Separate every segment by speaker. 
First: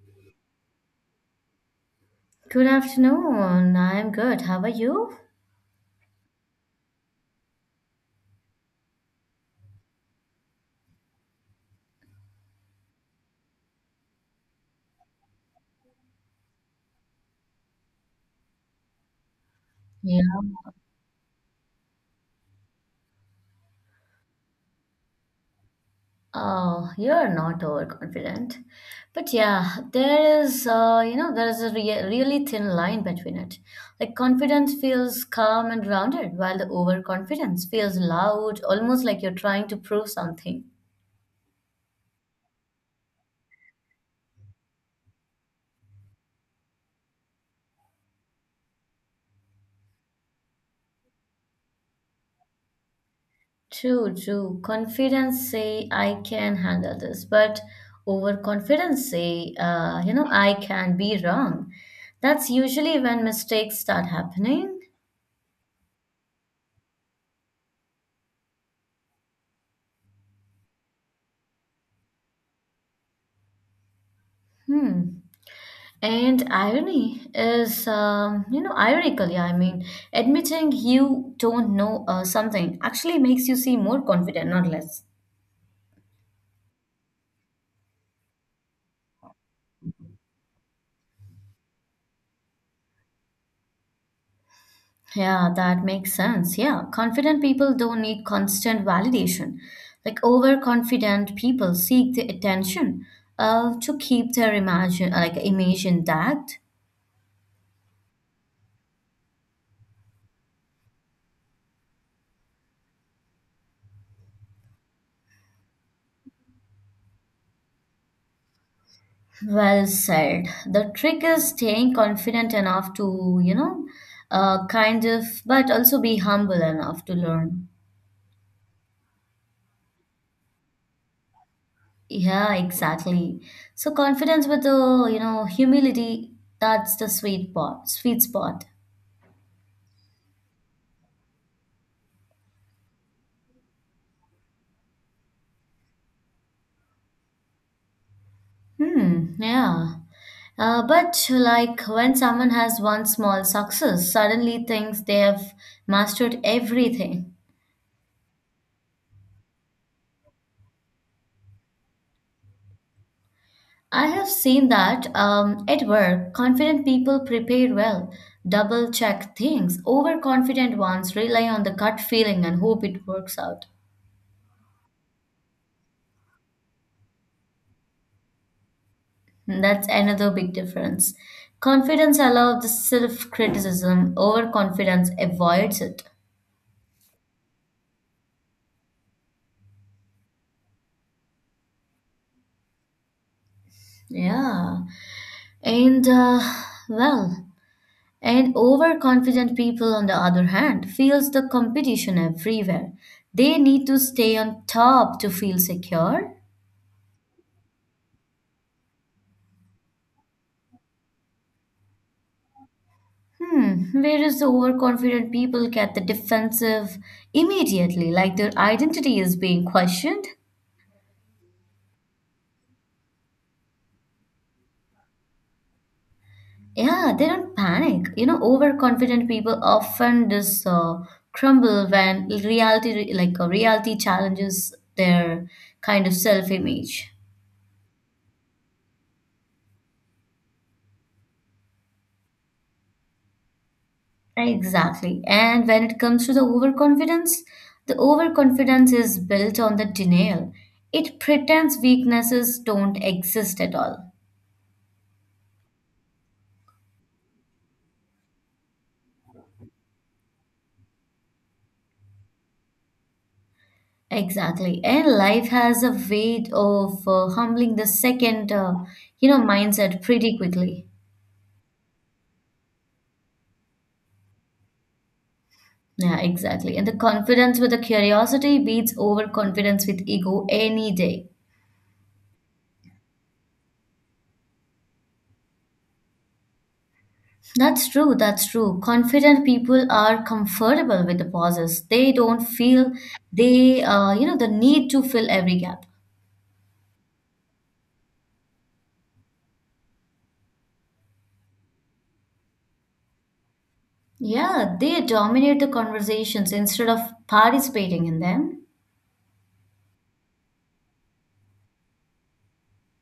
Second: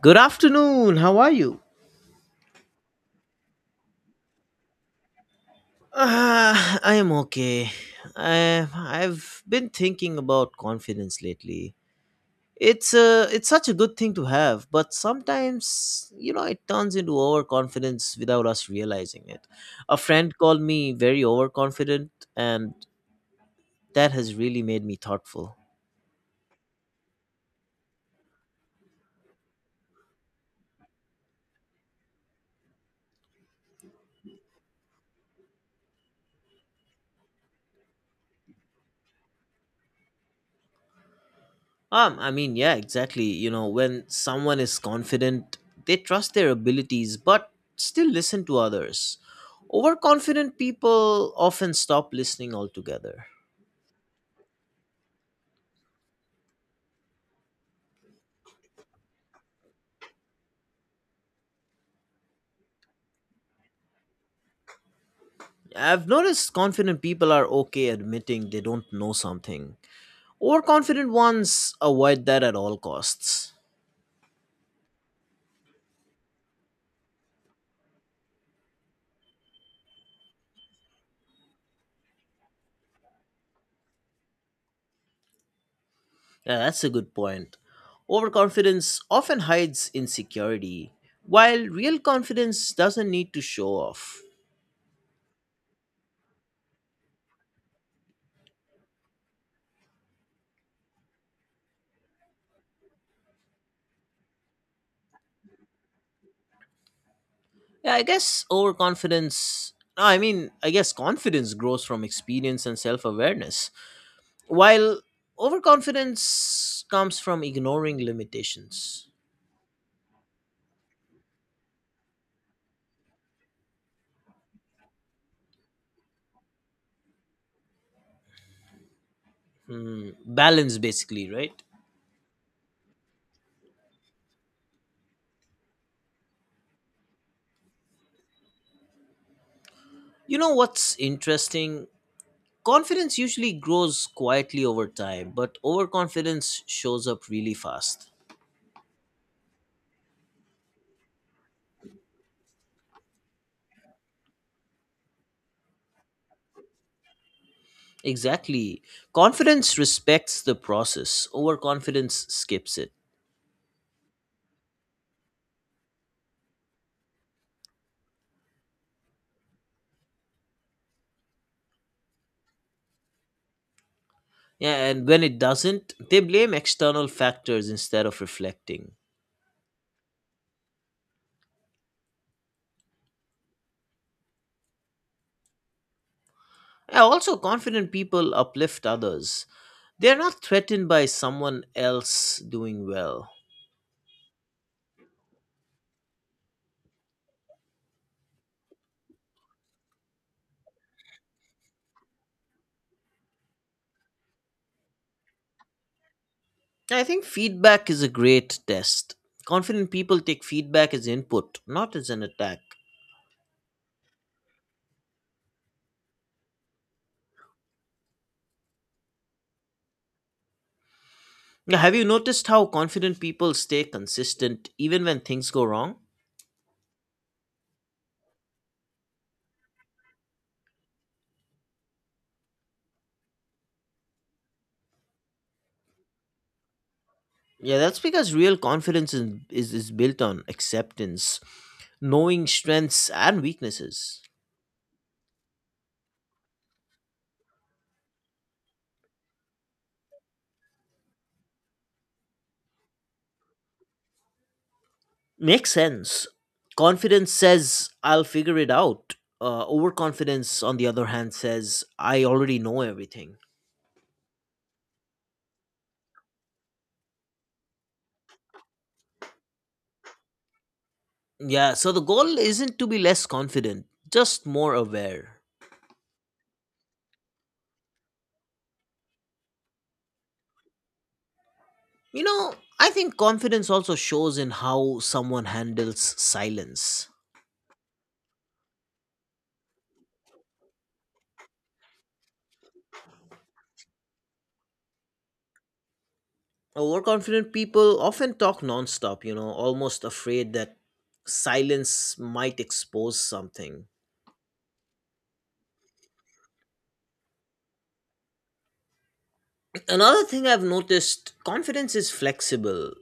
Speaker 1: Good afternoon. How are you?
Speaker 2: Good afternoon. I am good. How are you?
Speaker 1: I am okay. I've been thinking about confidence lately. It's such a good thing to have, but sometimes it turns into overconfidence without us realizing it. A
Speaker 2: Yeah.
Speaker 1: friend called me very overconfident, and that has really made me thoughtful.
Speaker 2: Oh, you're not overconfident. But yeah, there is a really thin line between it. Like confidence feels calm and grounded, while the overconfidence feels loud, almost like you're trying to prove something.
Speaker 1: I mean, yeah, exactly. When someone is confident, they trust their abilities but still listen to others. Overconfident people often stop listening altogether.
Speaker 2: True, true. Confidence say I can handle this, but overconfidence say, I can be wrong. That's usually when mistakes start happening.
Speaker 1: I've noticed confident people are okay admitting they don't know something. Overconfident ones avoid that at all costs.
Speaker 2: Hmm. And irony is, you know, ironically, I mean, admitting you don't know something actually makes you seem more confident, not less.
Speaker 1: Yeah, that's a good point. Overconfidence often hides insecurity, while real confidence doesn't need to show off.
Speaker 2: Yeah, that makes sense. Yeah, confident people don't need constant validation. Like overconfident people seek the attention to keep their imagine, like image intact.
Speaker 1: Yeah, I guess overconfidence. No, I mean, I guess confidence grows from experience and self awareness, while overconfidence comes from ignoring limitations.
Speaker 2: Well said. The trick is staying confident enough to, you know, kind of, but also be humble enough to learn.
Speaker 1: Balance, basically, right?
Speaker 2: Yeah, exactly. So confidence with the humility, that's the sweet spot, sweet spot.
Speaker 1: You know what's interesting? Confidence usually grows quietly over time, but overconfidence shows up really fast.
Speaker 2: Hmm, yeah. But like when someone has one small success, suddenly thinks they have mastered everything.
Speaker 1: Exactly. Confidence respects the process, overconfidence skips it.
Speaker 2: I have seen that at work, confident people prepare well, double check things. Overconfident ones rely on the gut feeling and hope it works out.
Speaker 1: Yeah, and when it doesn't, they blame external factors instead of reflecting.
Speaker 2: That's another big difference. Confidence allows the self-criticism, overconfidence avoids it.
Speaker 1: Yeah, also, confident people uplift others. They're not threatened by someone else doing well.
Speaker 2: Yeah. And uh, well, and overconfident people on the other hand feels the competition everywhere. They need to stay on top to feel secure.
Speaker 1: I think feedback is a great test. Confident people take feedback as input, not as an attack.
Speaker 2: Hmm, whereas the overconfident people get the defensive immediately, like their identity is being questioned.
Speaker 1: Yeah, have you noticed how confident people stay consistent even when things go wrong?
Speaker 2: Yeah, they don't panic. You know, overconfident people often just crumble when reality, challenges their kind of self-image.
Speaker 1: Yeah, that's because real confidence is built on acceptance, knowing strengths and weaknesses.
Speaker 2: Exactly. And when it comes to the overconfidence is built on the denial. It pretends weaknesses don't exist at all.
Speaker 1: Makes sense. Confidence says, I'll figure it out. Overconfidence, on the other hand, says, I already know everything.
Speaker 2: Exactly. And life has a way of humbling the second mindset pretty quickly.
Speaker 1: Yeah, so the goal isn't to be less confident, just more aware.
Speaker 2: Yeah, exactly. And the confidence with the curiosity beats overconfidence with ego any day.
Speaker 1: You know, I think confidence also shows in how someone handles silence.
Speaker 2: That's true. That's true. Confident people are comfortable with the pauses. They don't feel the need to fill every gap.
Speaker 1: Overconfident people often talk nonstop, almost afraid that silence might expose something.
Speaker 2: Yeah, they dominate the conversations instead of participating in them.
Speaker 1: Another thing I've noticed confidence is flexible.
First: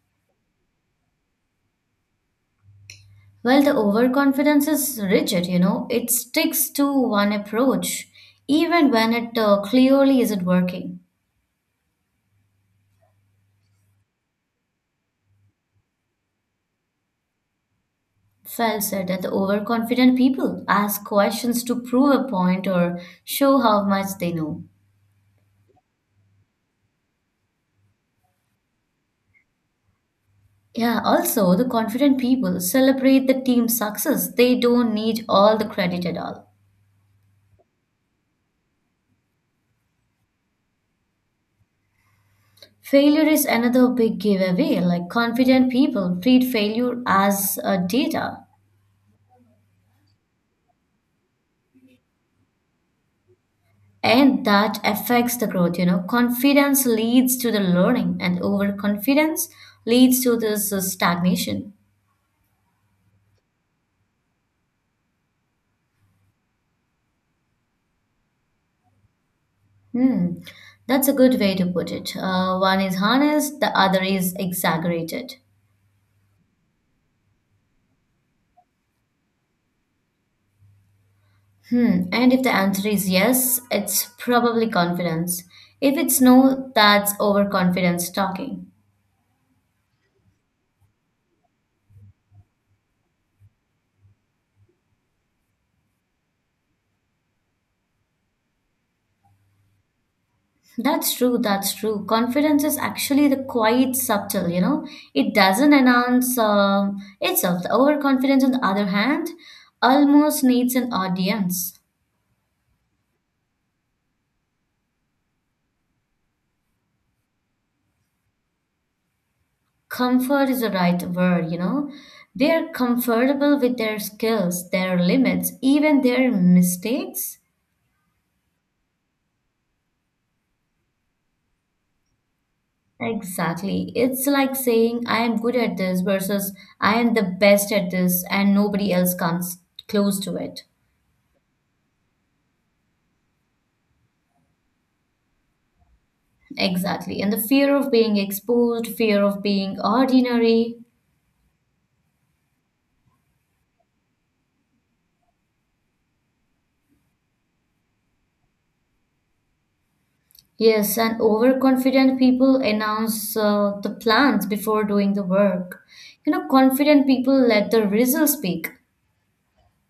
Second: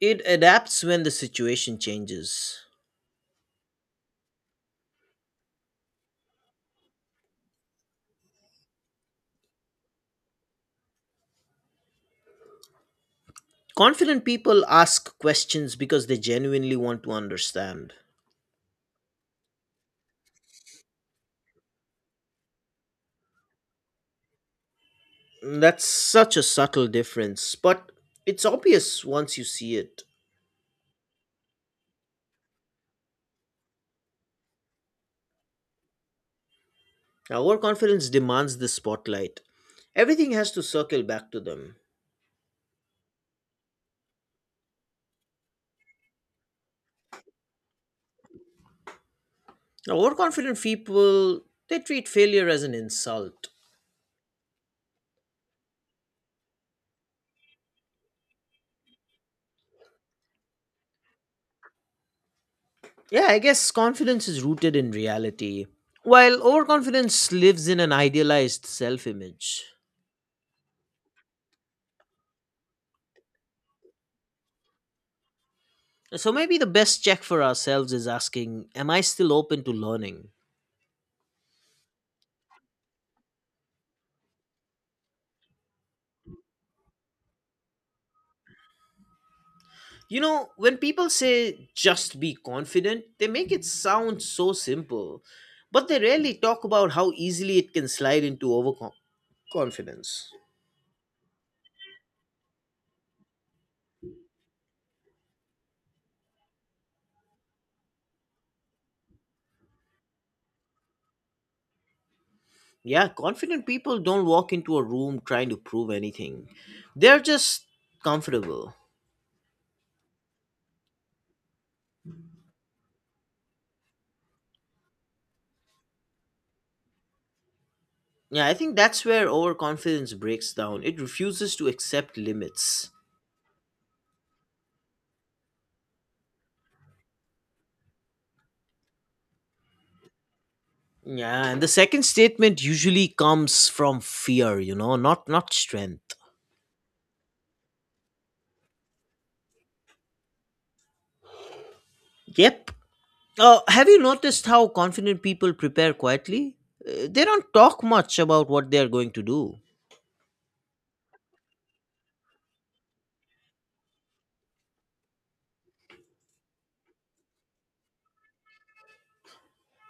Speaker 1: It adapts when the situation changes.
Speaker 2: Well, the overconfidence is rigid, you know, it sticks to one approach, even when it clearly isn't working.
Speaker 1: Confident people ask questions because they genuinely want to understand.
Speaker 2: Well said that the overconfident people ask questions to prove a point or show how much they know.
Speaker 1: That's such a subtle difference, but it's obvious once you see it.
Speaker 2: Yeah, also the confident people celebrate the team's success. They don't need all the credit at all.
Speaker 1: Overconfidence demands the spotlight. Everything has to circle back to them.
Speaker 2: Failure is another big giveaway. Like confident people treat failure as a data,
Speaker 1: Overconfident people, they treat failure as an insult.
Speaker 2: and that affects the growth. You know, confidence leads to the learning, and overconfidence leads to this stagnation.
Speaker 1: Yeah, I guess confidence is rooted in reality, while overconfidence lives in an idealized self image.
Speaker 2: Hmm, that's a good way to put it. One is honest, the other is exaggerated.
Speaker 1: So maybe the best check for ourselves is asking, Am I still open to learning?
Speaker 2: Hmm, and if the answer is yes, it's probably confidence. If it's no, that's overconfidence talking.
Speaker 1: When people say just be confident, they make it sound so simple, but they rarely talk about how easily it can slide into overconfidence.
Speaker 2: That's true, that's true. Confidence is actually the quite subtle, you know. It doesn't announce itself. The overconfidence, on the other hand, almost needs an audience.
Speaker 1: Yeah, confident people don't walk into a room trying to prove anything, they're just comfortable.
Speaker 2: Comfort is the right word, you know. They're comfortable with their skills, their limits, even their mistakes.
Speaker 1: Yeah, I think that's where overconfidence breaks down. It refuses to accept limits.
Speaker 2: Exactly. It's like saying, I am good at this versus I am the best at this, and nobody else comes close to it.
Speaker 1: Yeah, and the second statement usually comes from fear, not strength.
Speaker 2: Exactly. And the fear of being exposed, fear of being ordinary.
Speaker 1: Yep. Have you noticed how confident people prepare quietly? They don't talk much about what they are going to do.
Speaker 2: Yes, and overconfident people announce the plans before doing the work. You know, confident people let the results speak.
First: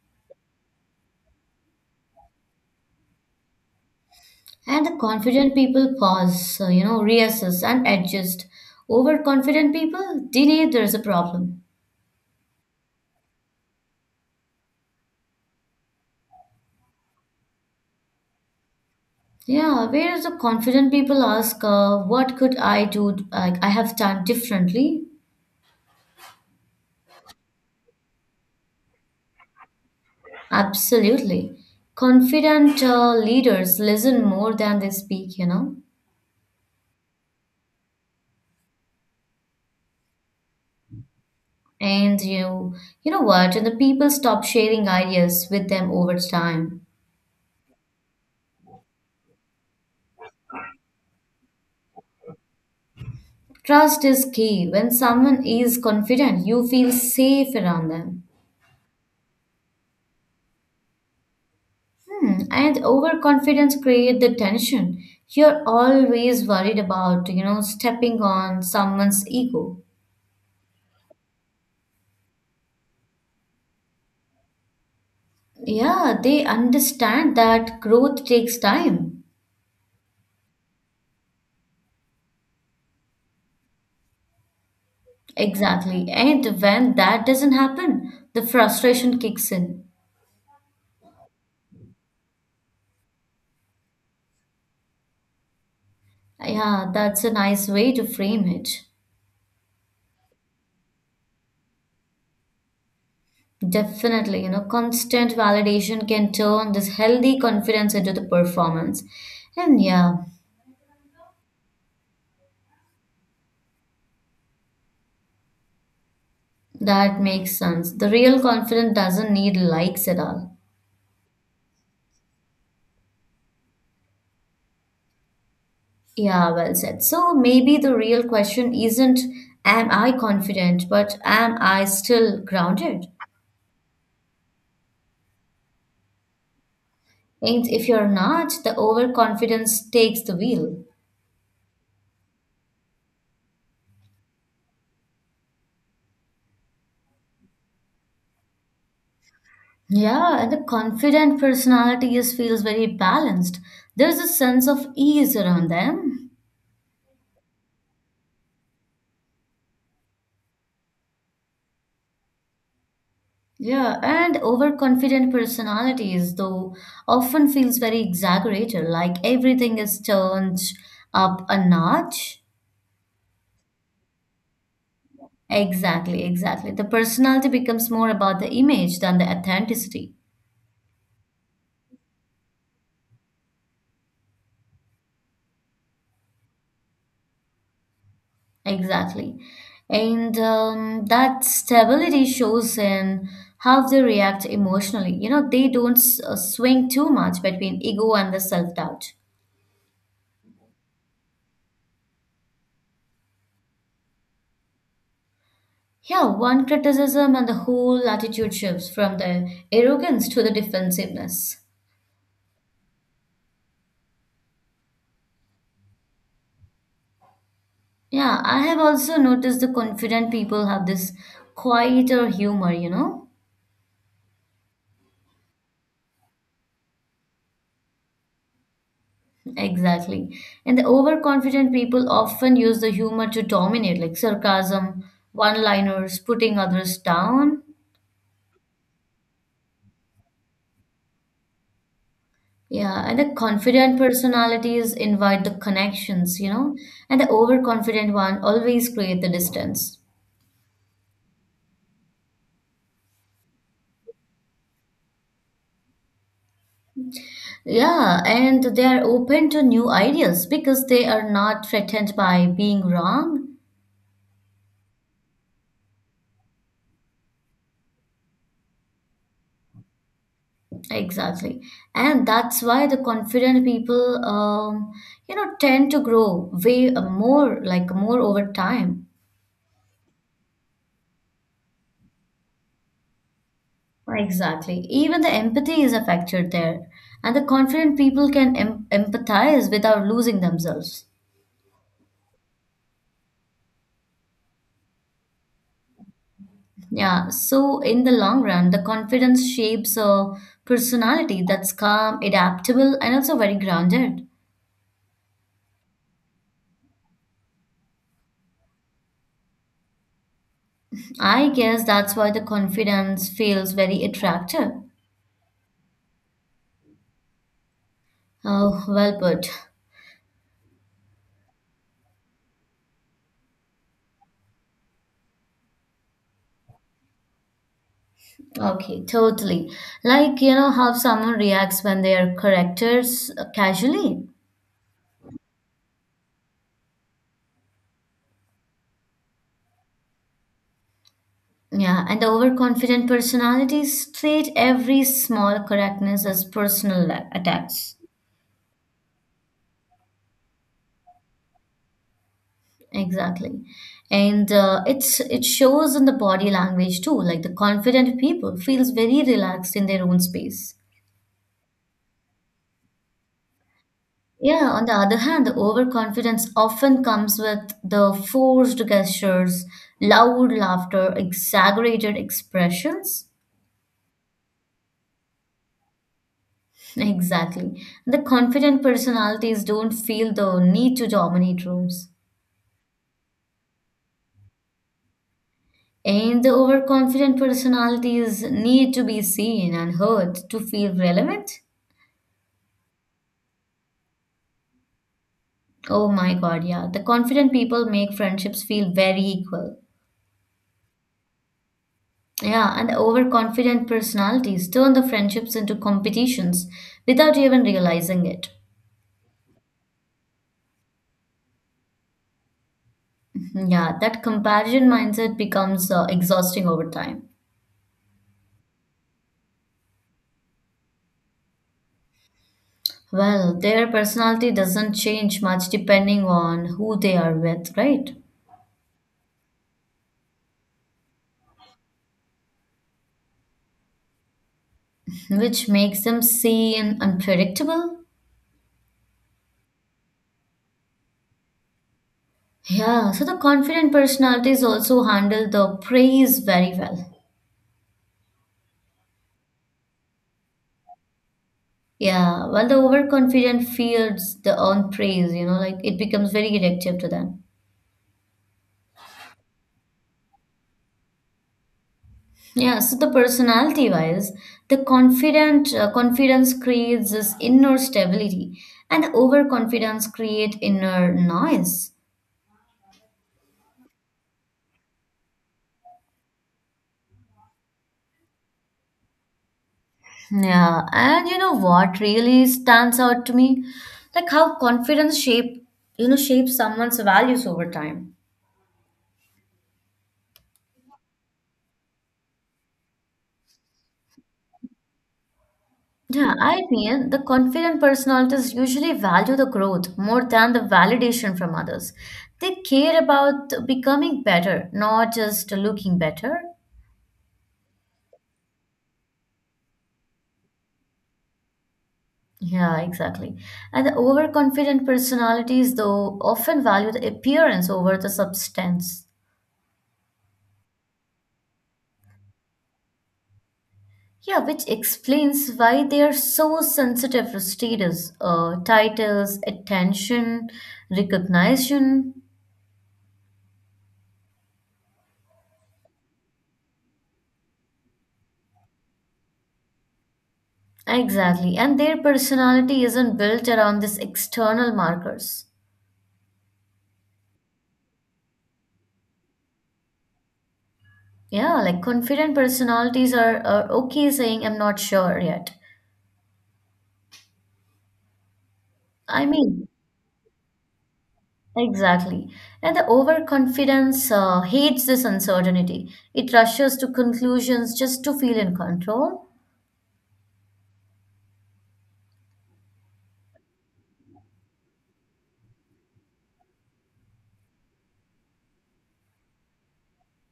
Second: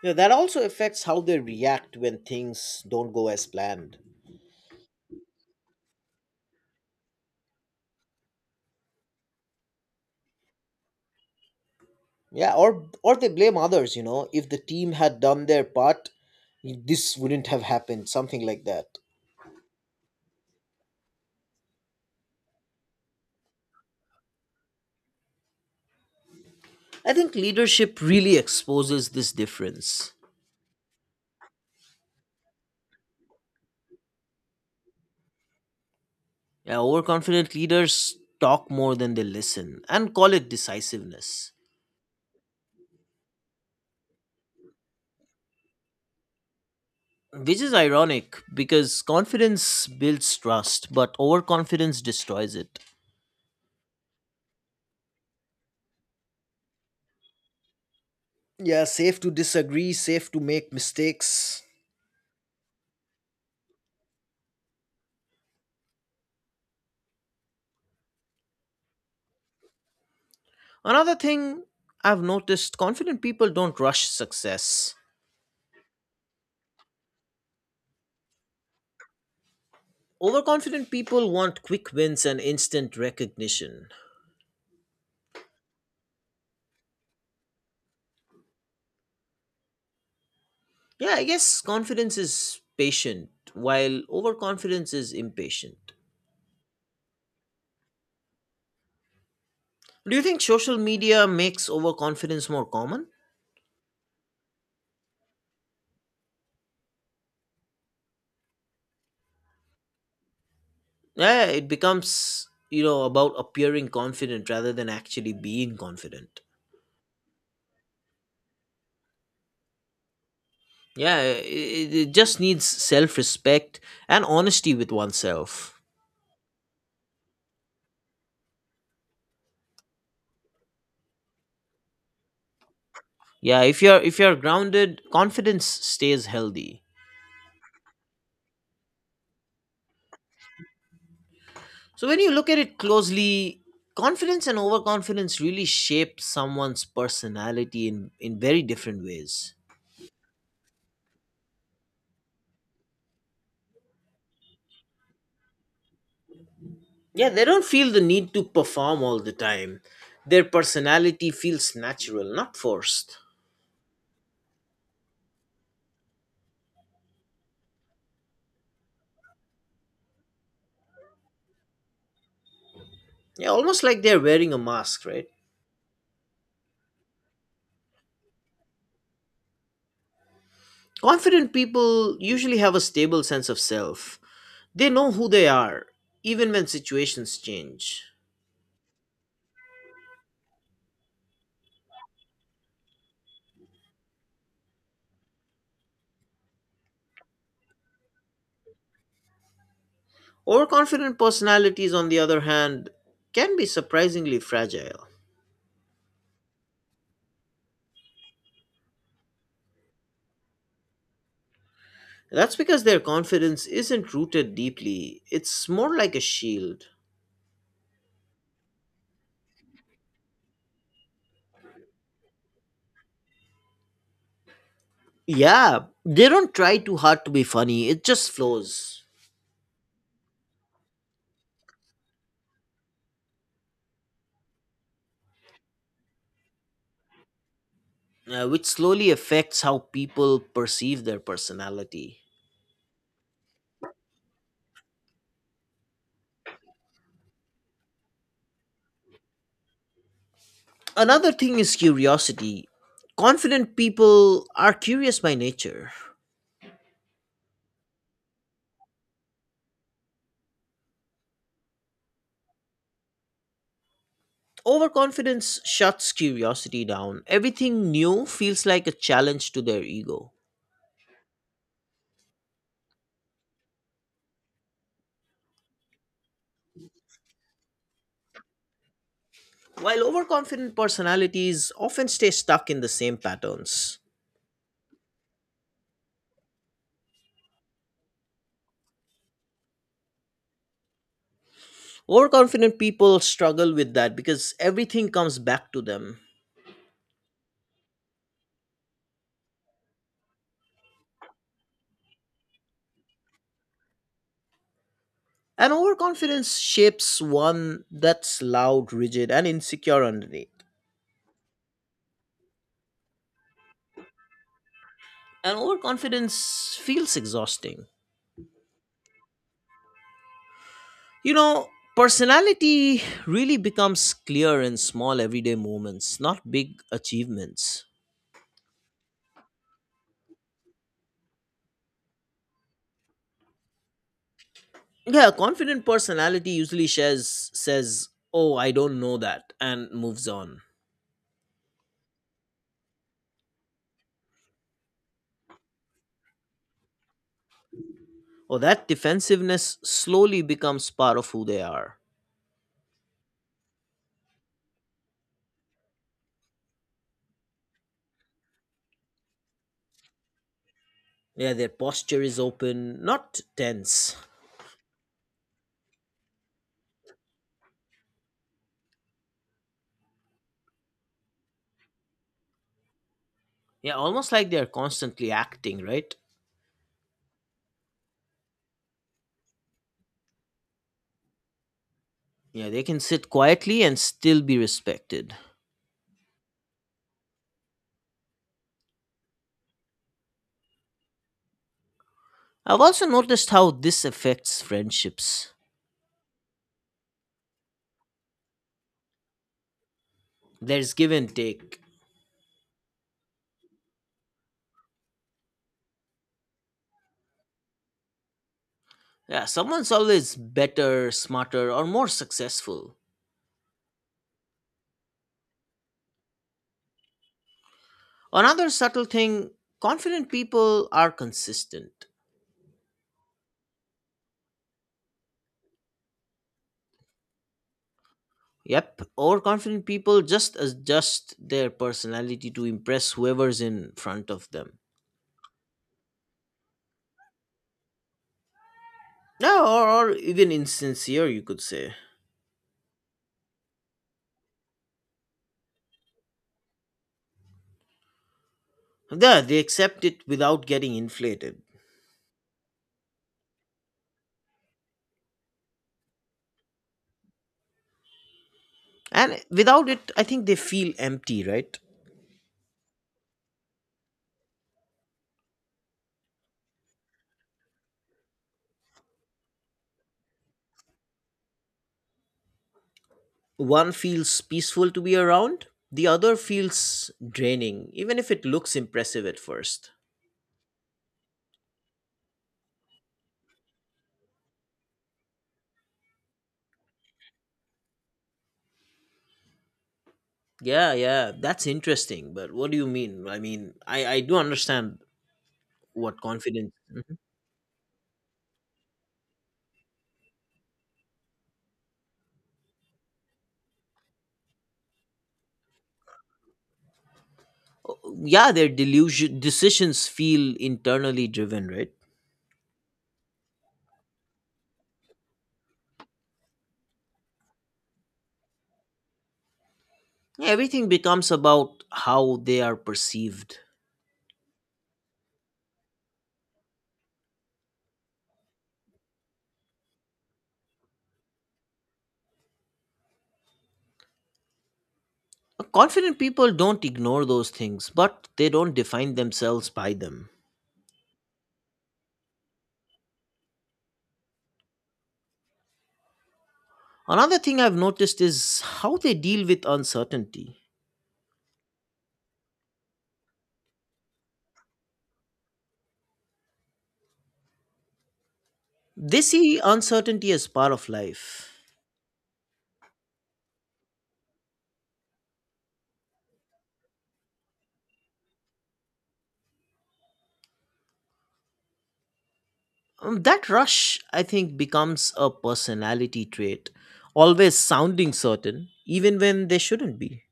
Speaker 1: Yeah, that also affects how they react when things don't go as planned.
Speaker 2: And the confident people pause, reassess and adjust. Overconfident people deny there's a problem.
Speaker 1: Yeah, or they blame others. If the team had done their part, this wouldn't have happened, something like that.
Speaker 2: Yeah, whereas the confident people ask, what could I do? Like, I have done differently.
Speaker 1: I think leadership really exposes this difference.
Speaker 2: Absolutely. Confident leaders listen more than they speak, you know.
Speaker 1: Yeah, overconfident leaders talk more than they listen and call it decisiveness,
Speaker 2: And you, you know what? And the people stop sharing ideas with them over time.
Speaker 1: which is ironic because confidence builds trust, but overconfidence destroys it.
Speaker 2: Trust is key. When someone is confident, you feel safe around them.
Speaker 1: Yeah, safe to disagree, safe to make mistakes.
Speaker 2: Hmm, and overconfidence create the tension. You're always worried about stepping on someone's ego.
Speaker 1: Another thing I've noticed confident people don't rush success.
Speaker 2: Yeah, they understand that growth takes time.
Speaker 1: Overconfident people want quick wins and instant recognition.
Speaker 2: Exactly. And when that doesn't happen, the frustration kicks in.
Speaker 1: Yeah, I guess confidence is patient, while overconfidence is impatient.
Speaker 2: Yeah, that's a nice way to frame it.
Speaker 1: Do you think social media makes overconfidence more common?
Speaker 2: Definitely, you know, constant validation can turn this healthy confidence into the performance. And yeah,
Speaker 1: Yeah, it becomes, about appearing confident rather than actually being confident.
Speaker 2: that makes sense. The real confidence doesn't need likes at all.
Speaker 1: Yeah, it just needs self-respect and honesty with oneself.
Speaker 2: Yeah, well said. So maybe the real question isn't am I confident, but am I still grounded?
Speaker 1: Yeah, if you're grounded, confidence stays healthy.
Speaker 2: And if you're not, the overconfidence takes the wheel.
Speaker 1: So when you look at it closely, confidence and overconfidence really shape someone's personality in very different ways.
Speaker 2: Yeah, and the confident personality is feels very balanced. There's a sense of ease around them.
Speaker 1: Yeah, they don't feel the need to perform all the time. Their personality feels natural, not forced.
Speaker 2: Yeah, and overconfident personalities, though, often feels very exaggerated, like everything is turned up a notch.
Speaker 1: Yeah, almost like they're wearing a mask, right?
Speaker 2: Exactly, exactly. The personality becomes more about the image than the authenticity.
Speaker 1: Confident people usually have a stable sense of self. They know who they are, even when situations change.
Speaker 2: Exactly. And that stability shows in how they react emotionally. You know, they don't swing too much between ego and the self-doubt.
Speaker 1: Overconfident personalities, on the other hand, can be surprisingly fragile.
Speaker 2: Yeah, one criticism and the whole attitude shifts from the arrogance to the defensiveness.
Speaker 1: That's because their confidence isn't rooted deeply, it's more like a shield.
Speaker 2: Yeah, I have also noticed the confident people have this quieter humor, you know?
Speaker 1: Yeah, they don't try too hard to be funny, it just flows.
Speaker 2: Exactly. And the overconfident people often use the humor to dominate, like sarcasm, one-liners, putting others down.
Speaker 1: Which slowly affects how people perceive their personality.
Speaker 2: Yeah, and the confident personalities invite the connections, you know? And the overconfident one always create the distance.
Speaker 1: Another thing is curiosity. Confident people are curious by nature.
Speaker 2: Yeah, and they are open to new ideas because they are not threatened by being wrong.
Speaker 1: Overconfidence shuts curiosity down. Everything new feels like a challenge to their ego.
Speaker 2: Exactly. And that's why the confident people tend to grow way more, like more over time.
Speaker 1: While overconfident personalities often stay stuck in the same patterns.
Speaker 2: Exactly. Even the empathy is a factor there. And the confident people can empathize without losing themselves.
Speaker 1: Overconfident people struggle with that because everything comes back to them.
Speaker 2: Yeah, so in the long run, the confidence shapes a personality that's calm, adaptable, and also very grounded.
Speaker 1: And overconfidence shapes one that's loud, rigid, and insecure underneath.
Speaker 2: I guess that's why the confidence feels very attractive.
Speaker 1: And overconfidence feels exhausting.
Speaker 2: Oh, well put.
Speaker 1: You know, personality really becomes clear in small everyday moments, not big achievements.
Speaker 2: Okay, totally. Like, you know, how someone reacts when they are corrected casually.
Speaker 1: Yeah, a confident personality usually shares, says, Oh, I don't know that, and moves on.
Speaker 2: Yeah, and the overconfident personalities treat every small correctness as personal attacks.
Speaker 1: Or that defensiveness slowly becomes part of who they are.
Speaker 2: Exactly. And it shows in the body language too. Like the confident people feels very relaxed in their own space.
Speaker 1: Yeah, their posture is open, not tense.
Speaker 2: Yeah, on the other hand, the overconfidence often comes with the forced gestures, loud laughter, exaggerated expressions.
Speaker 1: Yeah, almost like they're constantly acting, right?
Speaker 2: Exactly. The confident personalities don't feel the need to dominate rooms.
Speaker 1: Yeah, they can sit quietly and still be respected.
Speaker 2: And the overconfident personalities need to be seen and heard to feel relevant.
Speaker 1: I've also noticed how this affects friendships.
Speaker 2: Oh my god, yeah. The confident people make friendships feel very equal.
Speaker 1: There's give and take.
Speaker 2: Yeah, and overconfident personalities turn the friendships into competitions without even realizing it.
Speaker 1: Yeah, someone's always better, smarter, or more successful.
Speaker 2: Yeah, that comparison mindset becomes exhausting over time.
Speaker 1: Another subtle thing confident people are consistent.
Speaker 2: Well, their personality doesn't change much depending on who they are with, right?
Speaker 1: Yep, overconfident people just adjust their personality to impress whoever's in front of them.
Speaker 2: Which makes them seen, unpredictable.
Speaker 1: Yeah, or even insincere, you could say.
Speaker 2: Yeah, so the confident personalities also handle the praise very well.
Speaker 1: Yeah, they accept it without getting inflated.
Speaker 2: Yeah, while the overconfident fears the own praise, you know, like it becomes very addictive to them.
Speaker 1: And without it, I think they feel empty, right?
Speaker 2: Yeah, so the personality wise, the confident confidence creates this inner stability, and the overconfidence create inner noise.
Speaker 1: One feels peaceful to be around, the other feels draining, even if it looks impressive at first.
Speaker 2: Yeah, and you know what really stands out to me, like how confidence shapes someone's values over time.
Speaker 1: Yeah, yeah, that's interesting. But what do you mean? I mean, I do understand what
Speaker 2: Yeah, I
Speaker 1: confidence.
Speaker 2: mean,
Speaker 1: Mhm.
Speaker 2: the confident personalities usually value the growth more than the validation from others. They care about becoming better, not just looking better.
Speaker 1: Yeah, their delusion decisions feel internally driven, right?
Speaker 2: Yeah, exactly. And the overconfident personalities, though, often value the appearance over the substance.
Speaker 1: Yeah, everything becomes about how they are perceived.
Speaker 2: Yeah, which explains why they are so sensitive to status, titles, attention, recognition.
Speaker 1: Confident people don't ignore those things, but they don't define themselves by them.
Speaker 2: Exactly. And their personality isn't built around these external markers.
Speaker 1: Another thing I've noticed is how they deal with uncertainty.
Speaker 2: Yeah, like confident personalities are okay saying, I'm not sure yet.
Speaker 1: They
Speaker 2: I
Speaker 1: see
Speaker 2: mean,
Speaker 1: uncertainty as part of life.
Speaker 2: exactly. And the overconfidence hates this uncertainty. It rushes to conclusions just to feel in control.
Speaker 1: That rush, I think, becomes a personality trait, always sounding certain, even when they shouldn't be.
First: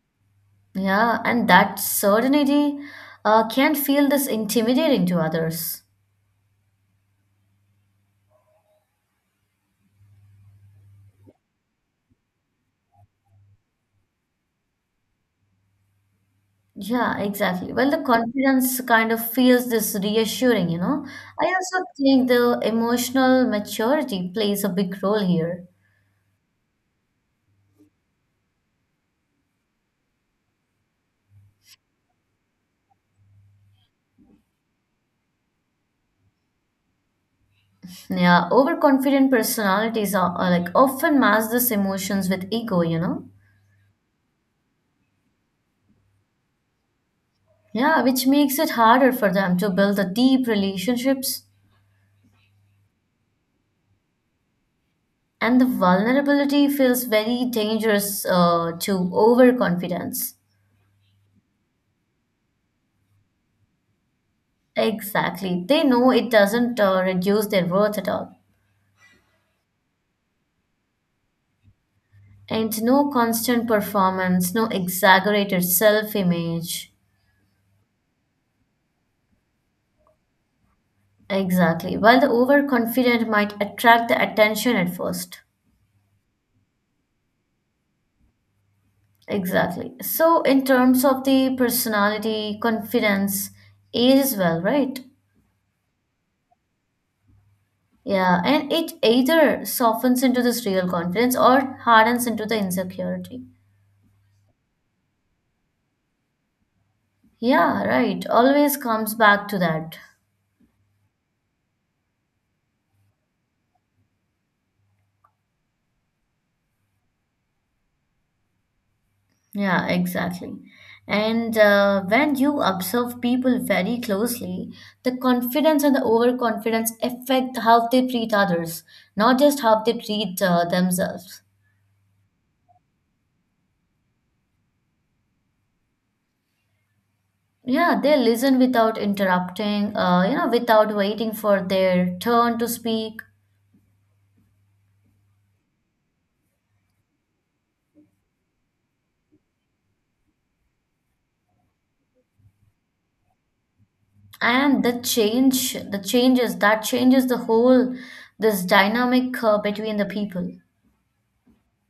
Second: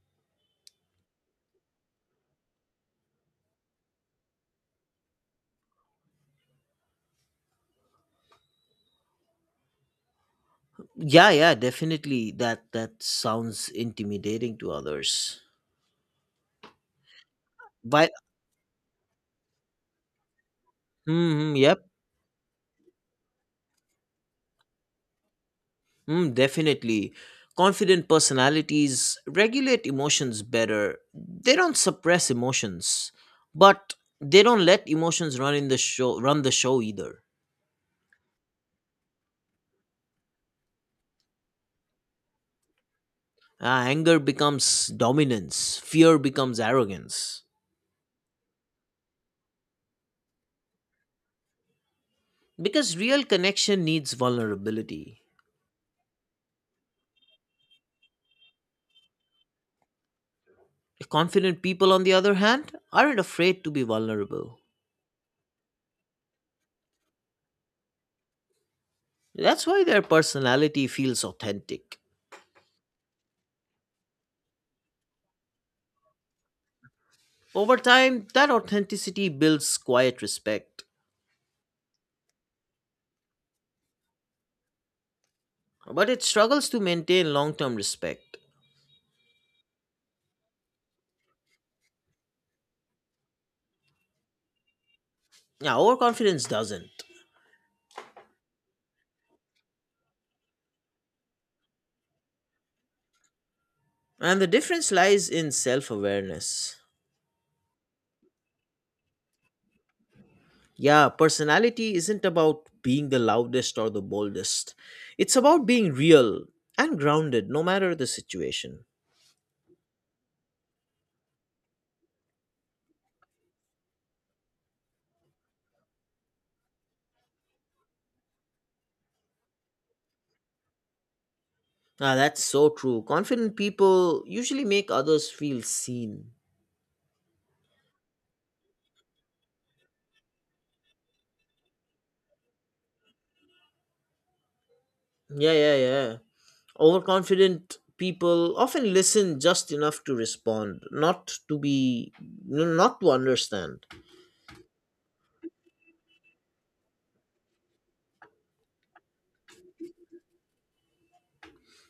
Speaker 2: Yeah, and that certainty can feel this intimidating to others.
Speaker 1: Yeah, yeah, definitely. That sounds intimidating to others.
Speaker 2: Yeah, exactly. Well, the
Speaker 1: Why?
Speaker 2: confidence kind of feels this reassuring, you know. I
Speaker 1: Mm, yep.
Speaker 2: also think the emotional maturity plays a big role here.
Speaker 1: Mm, definitely. Confident personalities regulate emotions better. They don't suppress emotions, but they don't let emotions run the show either.
Speaker 2: Yeah, overconfident personalities are like often mask this emotions with ego, you know.
Speaker 1: Anger becomes dominance, fear becomes arrogance.
Speaker 2: Yeah, which makes it harder for them to build the deep relationships.
Speaker 1: Because real connection needs vulnerability.
Speaker 2: And the vulnerability feels very dangerous to overconfidence.
Speaker 1: Confident people, on the other hand, aren't afraid to be vulnerable.
Speaker 2: Exactly. They know it doesn't reduce their worth at all.
Speaker 1: That's why their personality feels authentic.
Speaker 2: And no constant performance, no exaggerated self image.
Speaker 1: Over time, that authenticity builds quiet respect,
Speaker 2: Exactly. While the overconfident might attract the attention at first.
Speaker 1: but it struggles to maintain long term respect.
Speaker 2: Exactly. So, in terms of the personality, confidence, age as well, right?
Speaker 1: Now, overconfidence doesn't.
Speaker 2: Yeah, and it either softens into this real confidence or hardens into the insecurity.
Speaker 1: And the difference lies in self awareness.
Speaker 2: Yeah, right. Always comes back to that.
Speaker 1: Yeah, personality isn't about being the loudest or the boldest. It's about being real and grounded no matter the situation.
Speaker 2: Yeah, exactly. And when you observe people very closely, the confidence and the overconfidence affect how they treat others, not just how they treat themselves.
Speaker 1: Ah, that's so true. Confident people usually make others feel seen.
Speaker 2: Yeah, they listen without interrupting, without waiting for their turn to speak,
Speaker 1: Yeah, yeah, yeah. Overconfident people often listen just enough to respond, not to understand.
Speaker 2: and the change the changes that changes the whole this dynamic between the people.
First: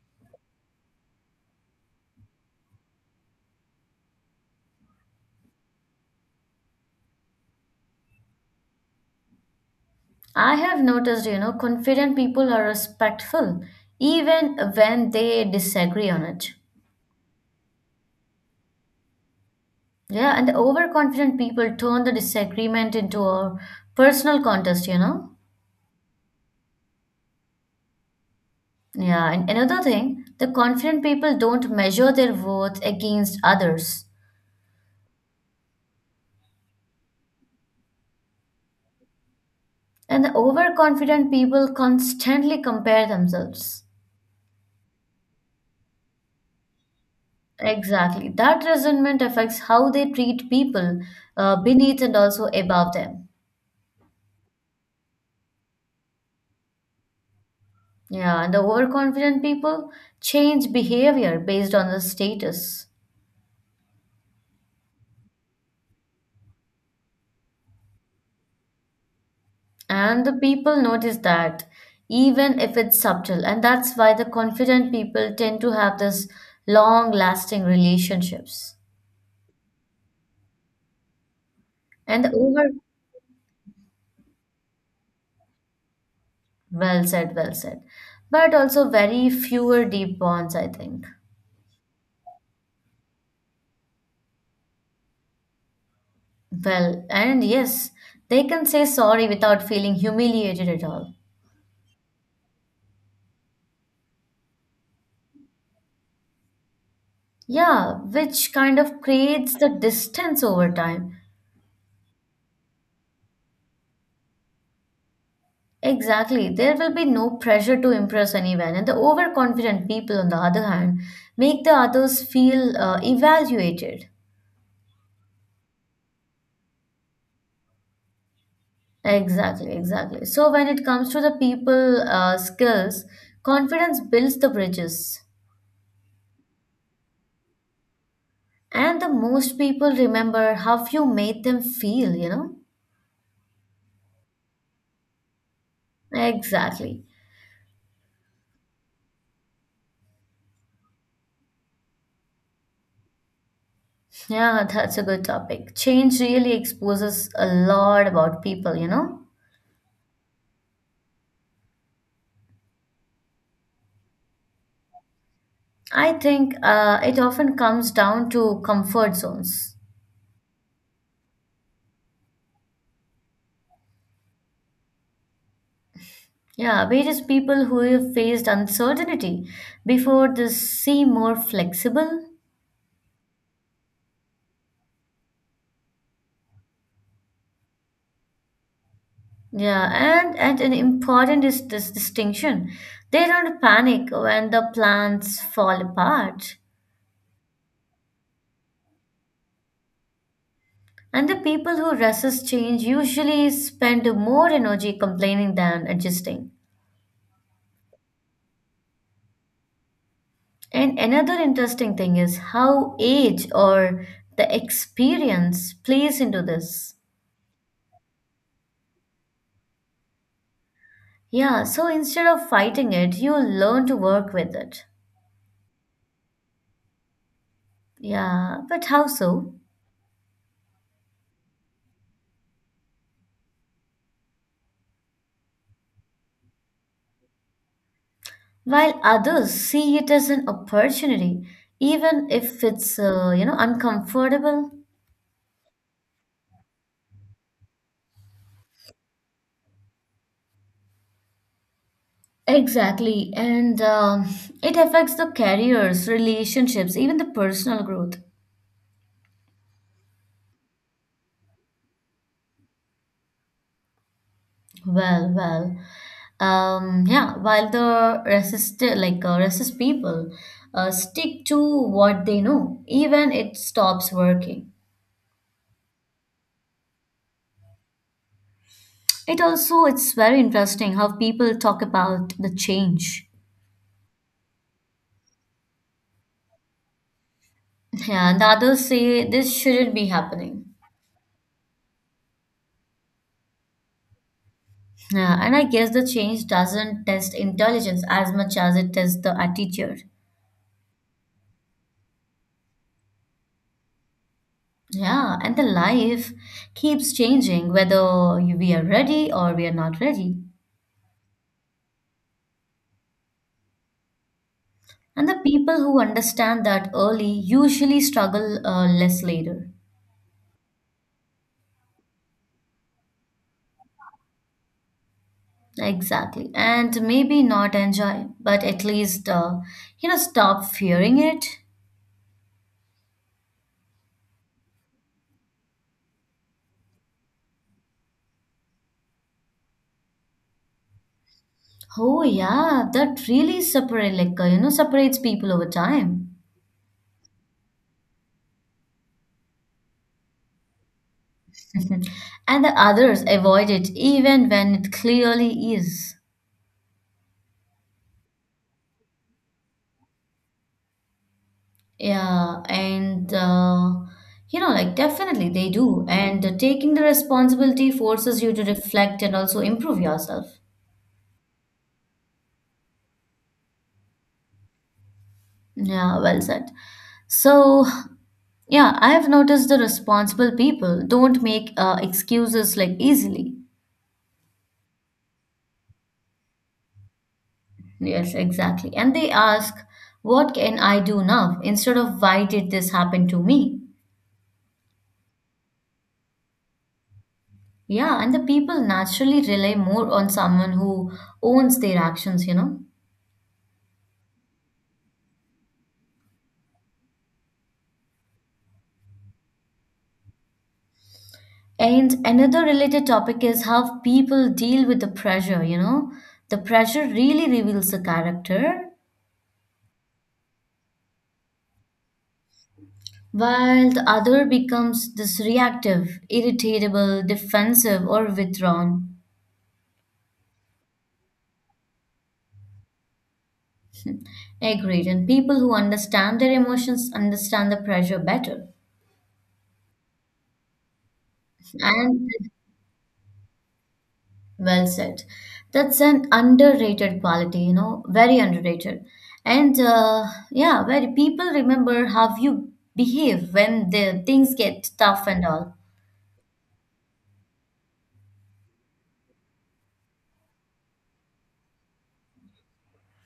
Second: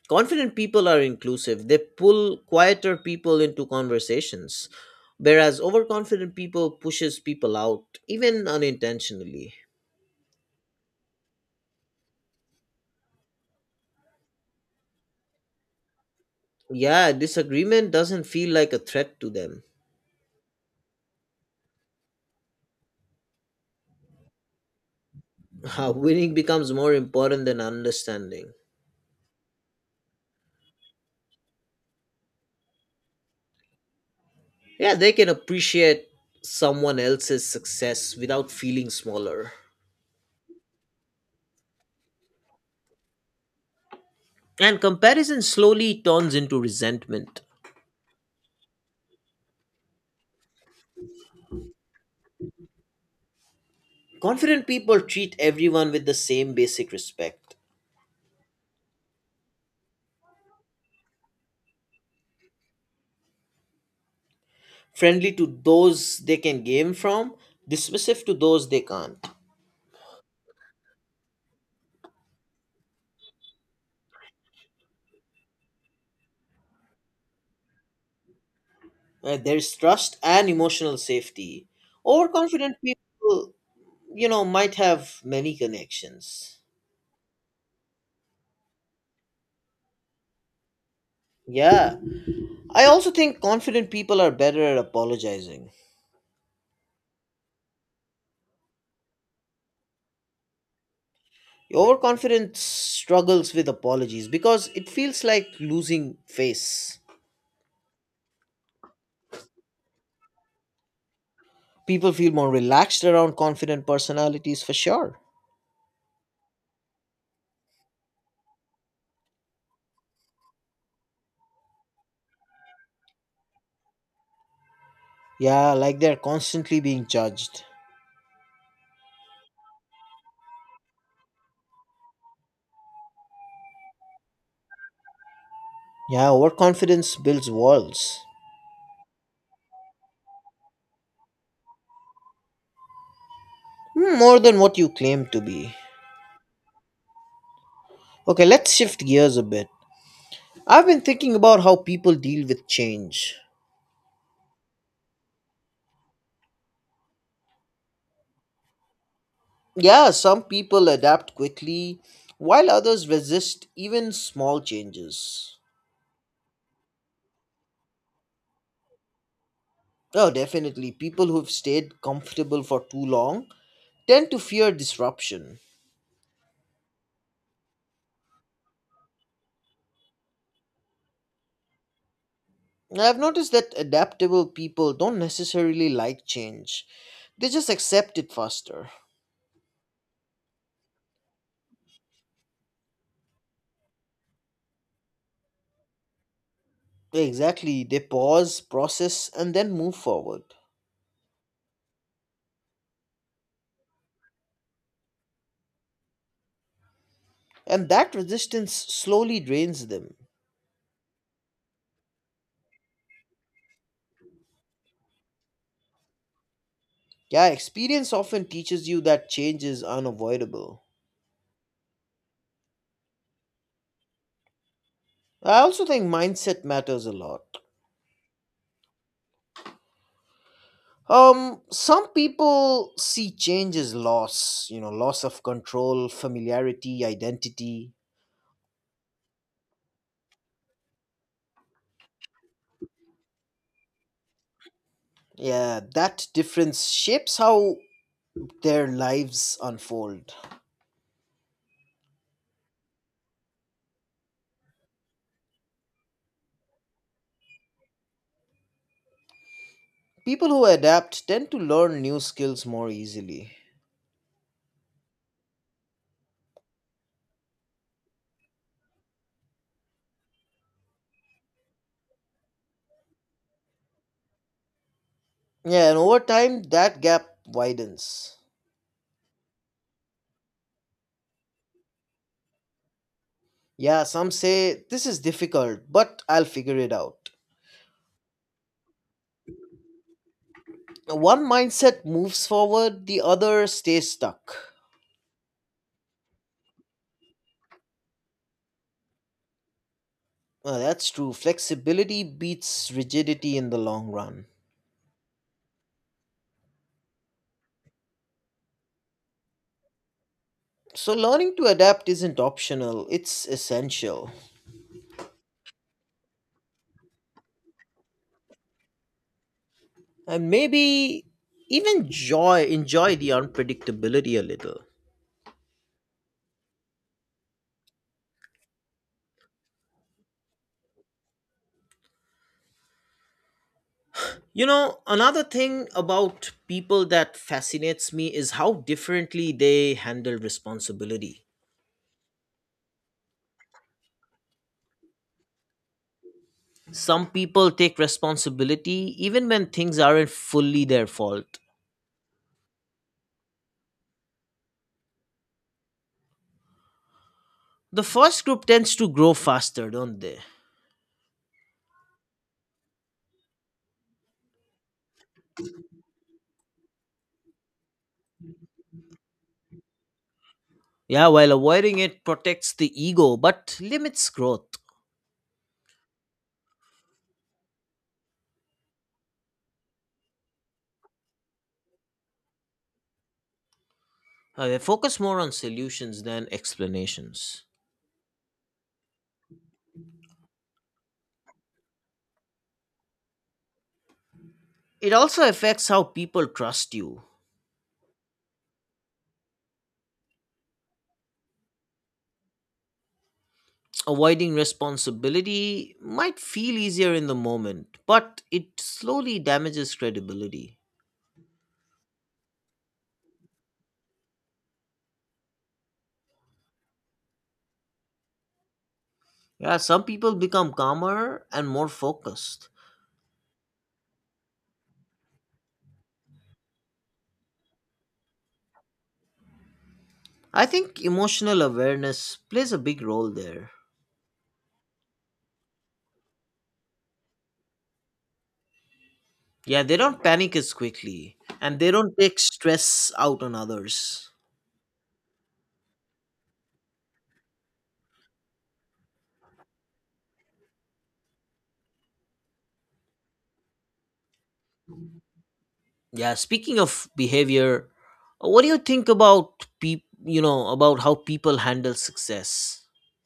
Speaker 1: Confident people are inclusive, they pull quieter people into conversations, whereas overconfident people pushes people out, even unintentionally.
Speaker 2: I have noticed, confident people are respectful even when they disagree on it.
Speaker 1: Yeah, disagreement doesn't feel like a threat to them.
Speaker 2: Yeah, and the overconfident people turn the disagreement into a personal contest, you know.
Speaker 1: Winning becomes more important than understanding.
Speaker 2: Yeah, and another thing, the confident people don't measure their worth against others.
Speaker 1: Yeah, they can appreciate someone else's success without feeling smaller.
Speaker 2: And the overconfident people constantly compare themselves.
Speaker 1: And comparison slowly turns into resentment.
Speaker 2: Exactly. That resentment affects how they treat people beneath and also above them.
Speaker 1: Confident people treat everyone with the same basic respect.
Speaker 2: Yeah, and the overconfident people change behavior based on the status.
Speaker 1: Friendly to those they can gain from, dismissive to those they can't.
Speaker 2: And the people notice that, even if it's subtle. And that's why the confident people tend to have this long-lasting relationships.
Speaker 1: There's trust and emotional safety.
Speaker 2: And the over,
Speaker 1: Overconfident people, might have many connections.
Speaker 2: well said, well said. But also very fewer deep bonds, I think.
Speaker 1: Yeah. I also think confident people are better at apologizing.
Speaker 2: Well, and yes, they can say sorry without feeling humiliated at all.
Speaker 1: Overconfidence struggles with apologies because it feels like losing face.
Speaker 2: Yeah, which kind of creates the distance over time.
Speaker 1: People feel more relaxed around confident personalities for sure.
Speaker 2: Exactly. There will be no pressure to impress anyone. And the overconfident people, on the other hand, make the others feel evaluated.
Speaker 1: Yeah, like they're constantly being judged.
Speaker 2: Exactly, exactly. So when it comes to the people skills, confidence builds the bridges.
Speaker 1: Yeah, overconfidence builds walls.
Speaker 2: And the most people remember how you made them feel,
Speaker 1: More than what you claim to be.
Speaker 2: Exactly.
Speaker 1: Okay, let's shift gears a bit. I've been thinking about how people deal with change.
Speaker 2: Yeah, that's a good topic. Change really exposes a lot about people, you know.
Speaker 1: Yeah, some people adapt quickly, while others resist even small changes.
Speaker 2: I think it often comes down to comfort zones.
Speaker 1: Oh, definitely. People who've stayed comfortable for too long tend to fear disruption.
Speaker 2: Yeah, various people who have faced uncertainty before this seem more flexible.
Speaker 1: I've noticed that adaptable people don't necessarily like change, they just accept it faster.
Speaker 2: Yeah, and an important is this distinction. They don't panic when the plans fall apart.
Speaker 1: Exactly. They pause, process, and then move forward.
Speaker 2: And the people who resist change usually spend more energy complaining than adjusting.
Speaker 1: And that resistance slowly drains them.
Speaker 2: And another interesting thing is how age or the experience plays into this.
Speaker 1: Yeah, experience often teaches you that change is unavoidable.
Speaker 2: Yeah, so instead of fighting it, you learn to work with it.
Speaker 1: I also think mindset matters a lot.
Speaker 2: Yeah, but how so?
Speaker 1: Some people see change as loss, loss of control, familiarity, identity.
Speaker 2: While others see it as an opportunity, even if it's, uncomfortable.
Speaker 1: Yeah, that difference shapes how their lives unfold.
Speaker 2: Exactly, and it affects the careers, relationships, even the personal growth.
Speaker 1: People who adapt tend to learn new skills more easily.
Speaker 2: Well, well. Yeah, while the resist people stick to what they know, even it stops working.
Speaker 1: Yeah, and over time, that gap widens.
Speaker 2: It also it's very interesting how people talk about the change.
Speaker 1: Yeah, some say this is difficult, but I'll figure it out.
Speaker 2: Yeah, and others say this shouldn't be happening.
Speaker 1: One mindset moves forward, the other stays stuck.
Speaker 2: Yeah, and I guess the change doesn't test intelligence as much as it tests the attitude.
Speaker 1: Well, that's true. Flexibility beats rigidity in the long run.
Speaker 2: Yeah, and the life keeps changing whether we are ready or we are not ready.
Speaker 1: So, learning to adapt isn't optional, it's essential.
Speaker 2: And the people who understand that early usually struggle less later.
Speaker 1: And maybe even enjoy the unpredictability a little.
Speaker 2: Exactly. And maybe not enjoy, but at least, stop fearing it.
Speaker 1: Another thing about people that fascinates me is how differently they handle responsibility.
Speaker 2: Oh, yeah, that really separate, separates people over time.
Speaker 1: Some people take responsibility even when things aren't fully their fault.
Speaker 2: And the others avoid it even when it clearly is.
Speaker 1: The first group tends to grow faster, don't they?
Speaker 2: Yeah, and like definitely they do. And taking the responsibility forces you to reflect and also improve yourself.
Speaker 1: Yeah, while avoiding it protects the ego but limits growth.
Speaker 2: Yeah, well said. So, yeah, I have noticed the responsible people don't make excuses like easily.
Speaker 1: They focus more on solutions than explanations.
Speaker 2: Yes, exactly. And they ask, what can I do now? Instead of why did this happen to me?
Speaker 1: It also affects how people trust you.
Speaker 2: Yeah, and the people naturally rely more on someone who owns their actions, you know.
Speaker 1: Avoiding responsibility might feel easier in the moment, but it slowly damages credibility.
Speaker 2: And another related topic is how people deal with the pressure, you know. The pressure really reveals the character
Speaker 1: Yeah, some people become calmer and more focused.
Speaker 2: while the other becomes this reactive, irritable, defensive, or withdrawn.
Speaker 1: I think emotional awareness plays a big role there.
Speaker 2: Agreed. And people who understand their emotions understand the pressure better.
Speaker 1: Yeah, they don't panic as quickly and they don't
Speaker 2: And
Speaker 1: take stress out on others.
Speaker 2: well said. That's an underrated quality, you know, very underrated. And yeah, where people remember how you behave when the things get tough and all.
Speaker 1: Yeah, speaking of behavior, what do you think about about how people handle success?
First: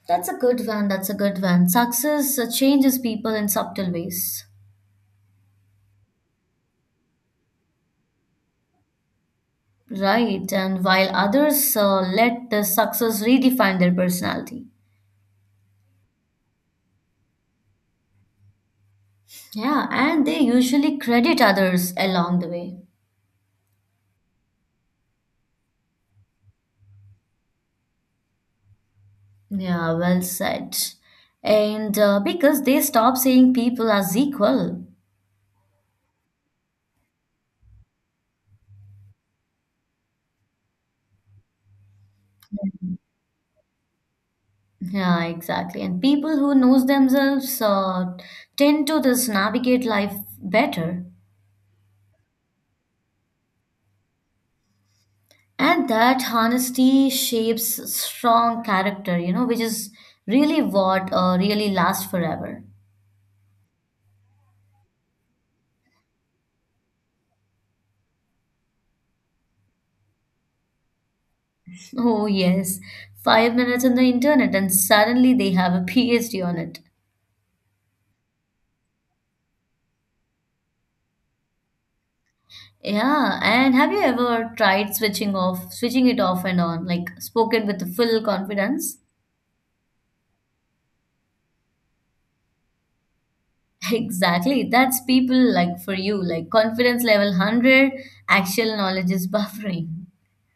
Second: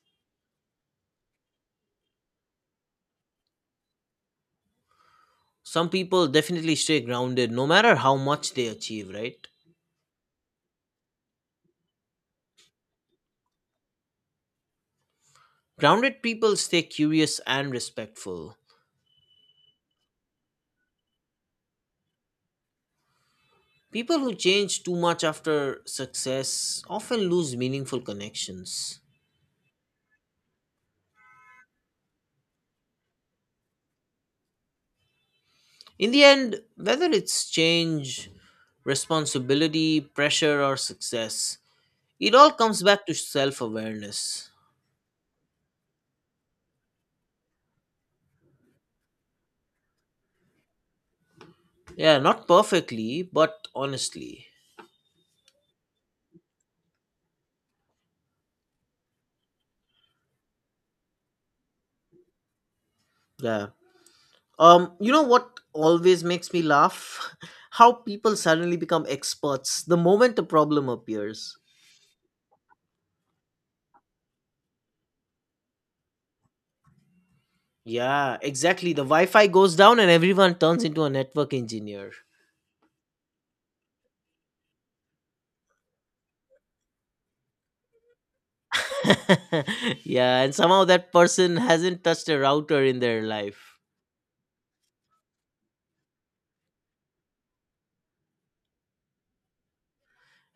Speaker 2: That's a good one. That's a good one. Success changes people in subtle ways.
Speaker 1: Some people definitely stay grounded no matter how much they achieve, right?
Speaker 2: Right, and while others let the success redefine their personality.
Speaker 1: Grounded people stay curious and respectful.
Speaker 2: Yeah, and they usually credit others along the way.
Speaker 1: People who change too much after success often lose meaningful connections.
Speaker 2: Yeah, well said. And because they stop seeing people as equal.
Speaker 1: In the end, whether it's change, responsibility, pressure, or success, it all comes back to self awareness.
Speaker 2: Yeah, exactly. And people who knows themselves tend to this navigate life better.
Speaker 1: Yeah, not perfectly, but honestly.
Speaker 2: And that honesty shapes strong character, you know, which is really what really lasts forever.
Speaker 1: Yeah. You know what always makes me laugh? How people suddenly become experts the moment a problem appears.
Speaker 2: Oh, yes. 5 minutes on the internet, and suddenly they have a PhD on it.
Speaker 1: Yeah, exactly. The Wi-Fi goes down and everyone turns into a network engineer.
Speaker 2: Yeah, and have you ever tried switching off, switching it off and on, like spoken with full confidence?
Speaker 1: Yeah, and somehow that person hasn't touched a router in their life.
Speaker 2: Exactly. That's people like for you, like confidence level 100, actual knowledge is buffering.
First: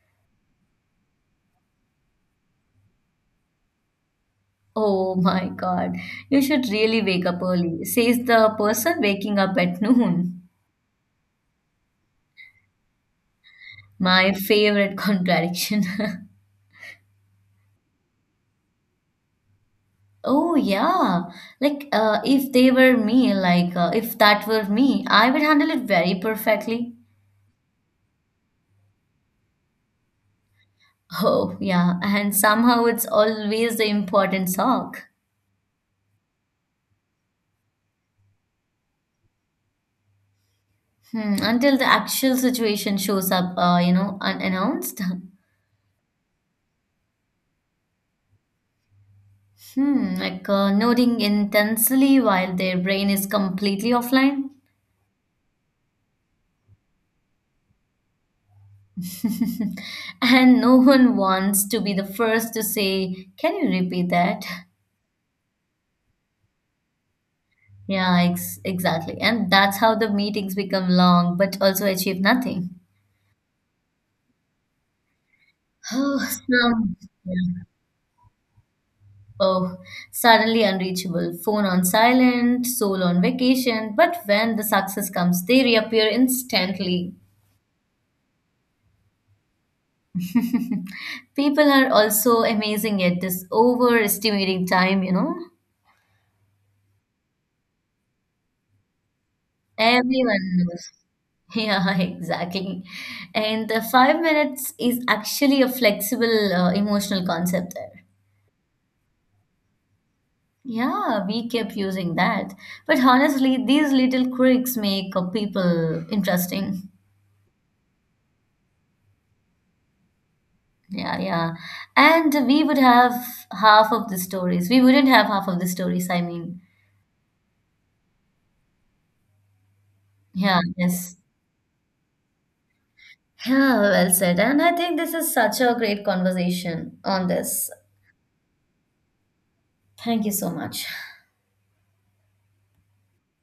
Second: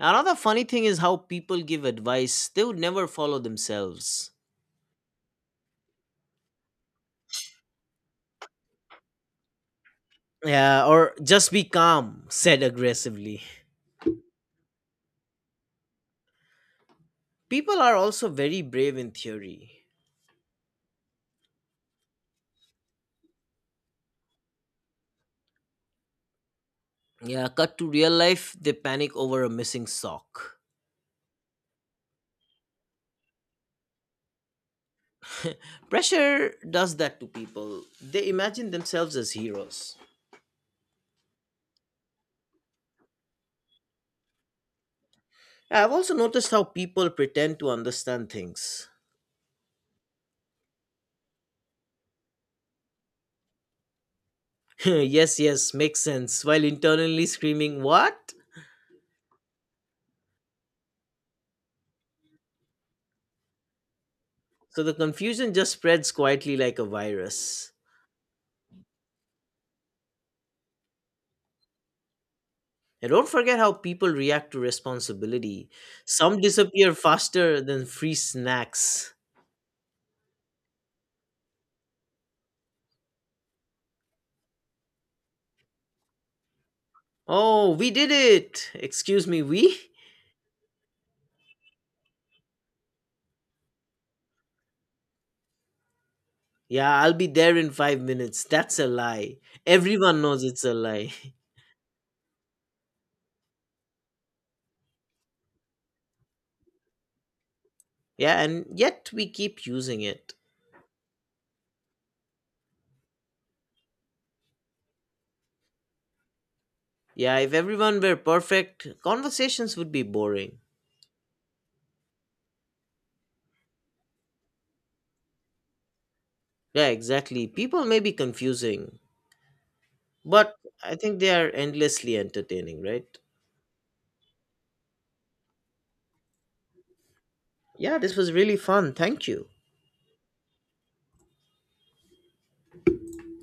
Speaker 1: Another funny thing is how people give advice they would never follow themselves.
Speaker 2: Oh my God. You should really wake up early, says the person waking up at noon.
Speaker 1: Yeah, or just be calm, said aggressively.
Speaker 2: My favorite contradiction.
Speaker 1: People are also very brave in theory.
Speaker 2: Oh yeah, like if they were me, like if that were me, I would handle it very perfectly.
Speaker 1: Yeah, cut to real life, they panic over a missing sock.
Speaker 2: Oh yeah, and somehow it's always the important sock.
Speaker 1: Pressure does that to people. They imagine themselves as heroes.
Speaker 2: Hmm, until the actual situation shows up, unannounced.
Speaker 1: I've also noticed how people pretend to understand things.
Speaker 2: Hmm, like nodding intensely while their brain is completely offline.
Speaker 1: Yes, yes, makes sense, while internally screaming, What?
Speaker 2: And no one wants to be the first to say, "Can you repeat that?"
Speaker 1: So the confusion just spreads quietly like a virus.
Speaker 2: Yeah, exactly. And that's how the meetings become long, but also achieve nothing.
Speaker 1: And don't forget how people react to responsibility.
Speaker 2: Oh,
Speaker 1: Some disappear
Speaker 2: some,
Speaker 1: faster
Speaker 2: yeah.
Speaker 1: than free snacks.
Speaker 2: Oh, suddenly unreachable. Phone on silent, soul on vacation. But when the success comes, they reappear instantly.
Speaker 1: Oh, we did it! Excuse me, we?
Speaker 2: People are also amazing at this overestimating time, you know?
Speaker 1: Yeah, I'll be there in 5 minutes. That's a lie. Everyone knows
Speaker 2: Everyone
Speaker 1: it's a
Speaker 2: knows.
Speaker 1: lie.
Speaker 2: Yeah, exactly. And the 5 minutes is actually a flexible emotional concept there.
Speaker 1: Yeah, and yet we keep using it.
Speaker 2: Yeah, we kept using that. But honestly, these little quirks make people interesting.
Speaker 1: Yeah, if everyone were perfect, conversations would be boring.
Speaker 2: Yeah, yeah. And we would have half of the stories. We wouldn't have half of the stories, I mean.
Speaker 1: Yeah, exactly. People may be confusing, but
Speaker 2: Yeah,
Speaker 1: I
Speaker 2: yes.
Speaker 1: think they are endlessly entertaining, right?
Speaker 2: Yeah, well said. And I think this is such a great conversation on this.
Speaker 1: Yeah, this was really fun. Thank you.
Speaker 2: Thank you so much.